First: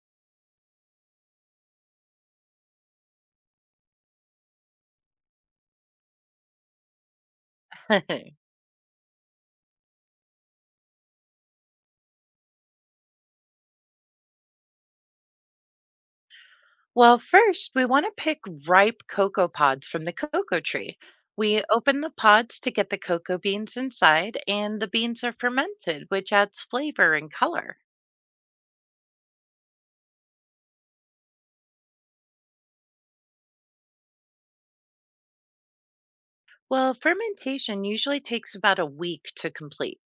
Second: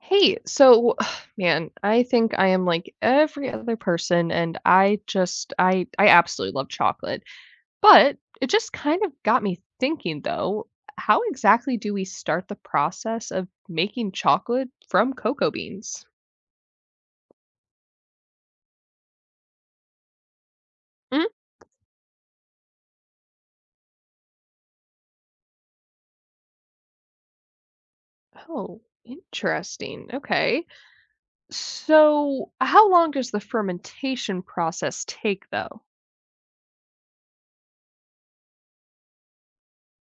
Hey, so man, I think I am like every other person and I just I absolutely love chocolate. But it just kind of got me thinking though, how exactly do we start the process of making chocolate from cocoa beans? Well, first, we want to pick ripe cocoa pods from the cocoa tree. Mm. We open the pods to get the cocoa beans inside, and the beans are fermented, which adds flavor and color. Oh, interesting. Okay. So, how long does the fermentation process take though? Well, fermentation usually takes about a week to complete.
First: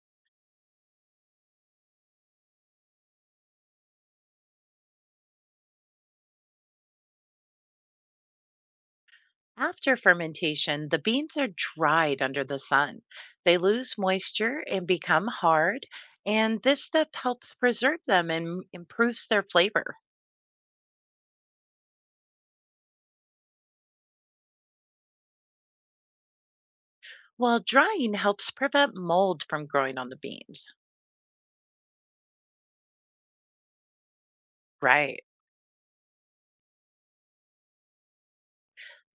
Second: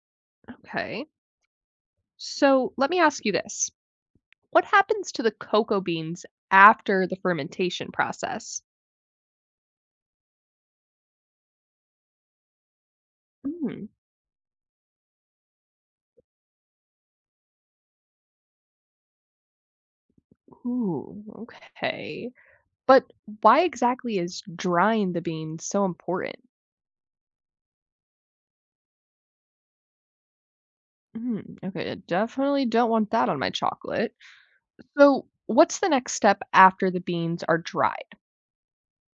Okay. So, let me ask you this. What happens to the cocoa beans after the fermentation process? After fermentation, the beans are dried under the sun. They Mm. lose moisture and become hard, and this step helps preserve them and improves their flavor. Ooh, okay. But why exactly is drying the beans so important? While drying helps prevent mold from growing on the beans. Mm, okay, I definitely don't want that on my chocolate. Right. So, what's the next step after the beans are dried?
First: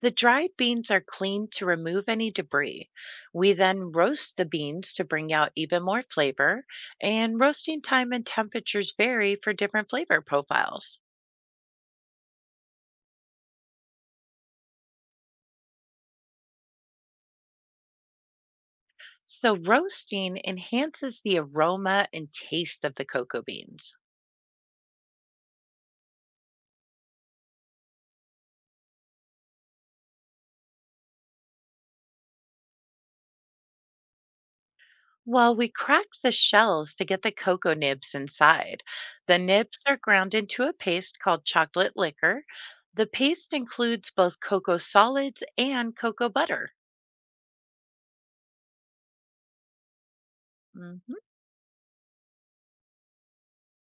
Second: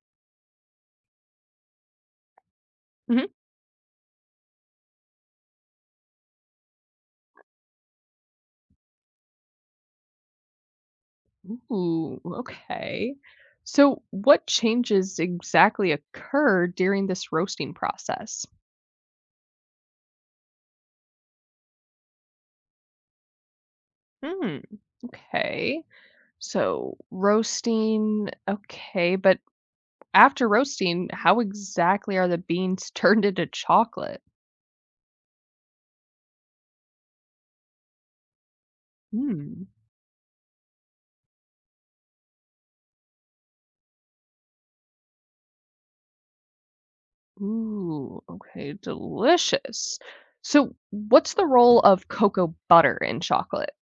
The dried beans are cleaned to remove any debris. Mhm. We then roast the beans to bring out even more flavor, and roasting time and temperatures vary for different flavor profiles. Ooh, okay. So, what changes exactly occur during this roasting process? So, roasting enhances the aroma and taste of the cocoa beans. Hmm, okay. So, roasting, okay, but after roasting, how exactly are the beans turned into chocolate? While we crack the shells to get the cocoa nibs inside, the Hmm. nibs are ground into a paste called chocolate liquor. The paste includes both cocoa solids and cocoa butter. Ooh, okay, delicious. So, Mhm. what's the role of cocoa butter in chocolate?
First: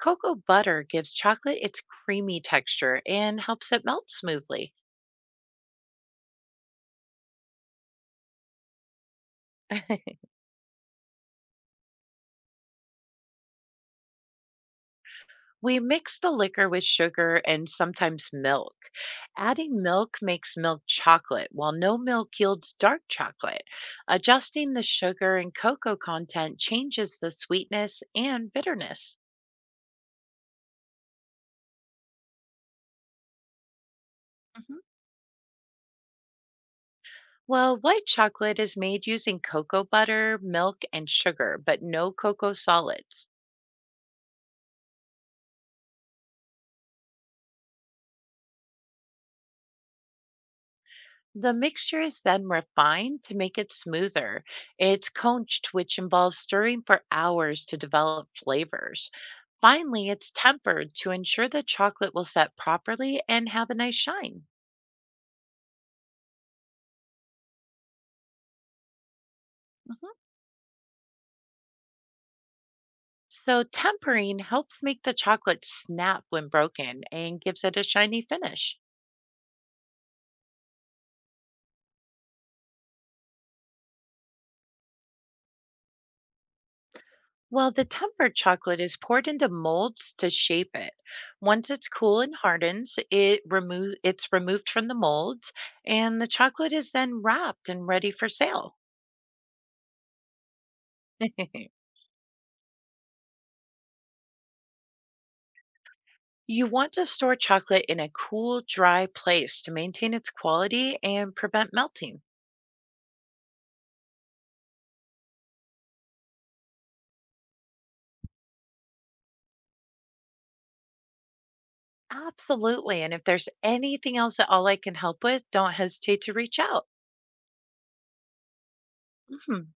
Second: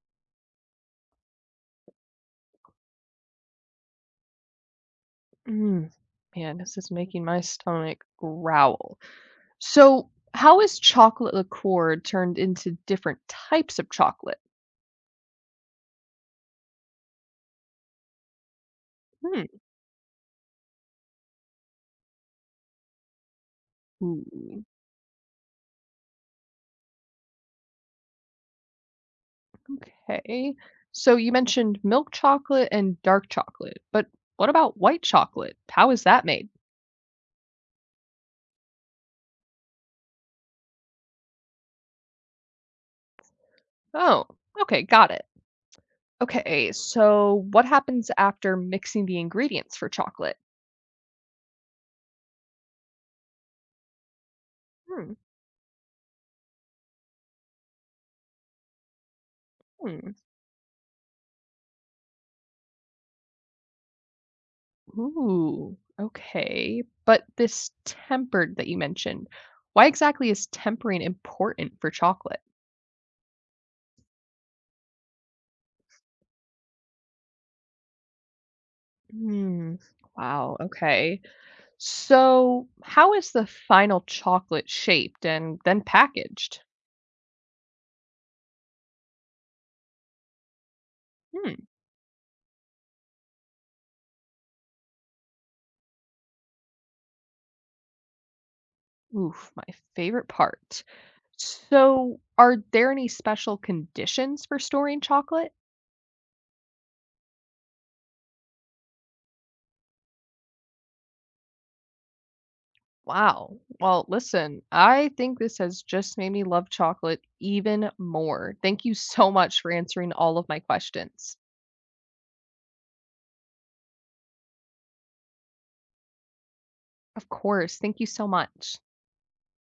Cocoa butter gives chocolate its creamy texture and helps it melt smoothly. Mm, man, this is making my stomach growl. So, how is chocolate liqueur turned into different types of chocolate? We mix the liquor with sugar and sometimes milk. Hmm. Adding milk makes milk chocolate, while no milk yields dark chocolate. Ooh, Adjusting the sugar and cocoa content changes the sweetness and bitterness. okay. So, you mentioned milk chocolate and dark chocolate, but what about Mhm. white chocolate? How is that made? Well, white chocolate is made using cocoa butter, milk, and sugar, but no cocoa solids. Oh, okay, got it. Okay, so what happens after mixing the ingredients for chocolate? The mixture is then refined to make it smoother. It's Hmm. conched, which involves stirring for hours to develop flavors. Finally, Hmm. it's tempered to ensure the chocolate will set properly and have a nice shine. Ooh, okay. But this tempered that you mentioned, why hmm exactly is tempering important for chocolate? So, tempering helps make the chocolate snap when broken and gives it a shiny finish. Hmm. Wow, okay. So how is the final chocolate shaped and then packaged? Well, the tempered chocolate is poured into molds to shape it. Hmm. Once it's cool and hardens, it's removed from the molds and the chocolate is then wrapped and ready for sale. Oof, my favorite part. So are there any special conditions for storing chocolate? You want to store chocolate in a cool, dry place to maintain its quality and prevent melting. Wow. Well, listen, I think this has just made me love chocolate even more. Thank you so much for answering all of my questions. Absolutely. And if there's anything else at all I can help with, don't hesitate to reach out. Of course. Thank you so much. Mhm.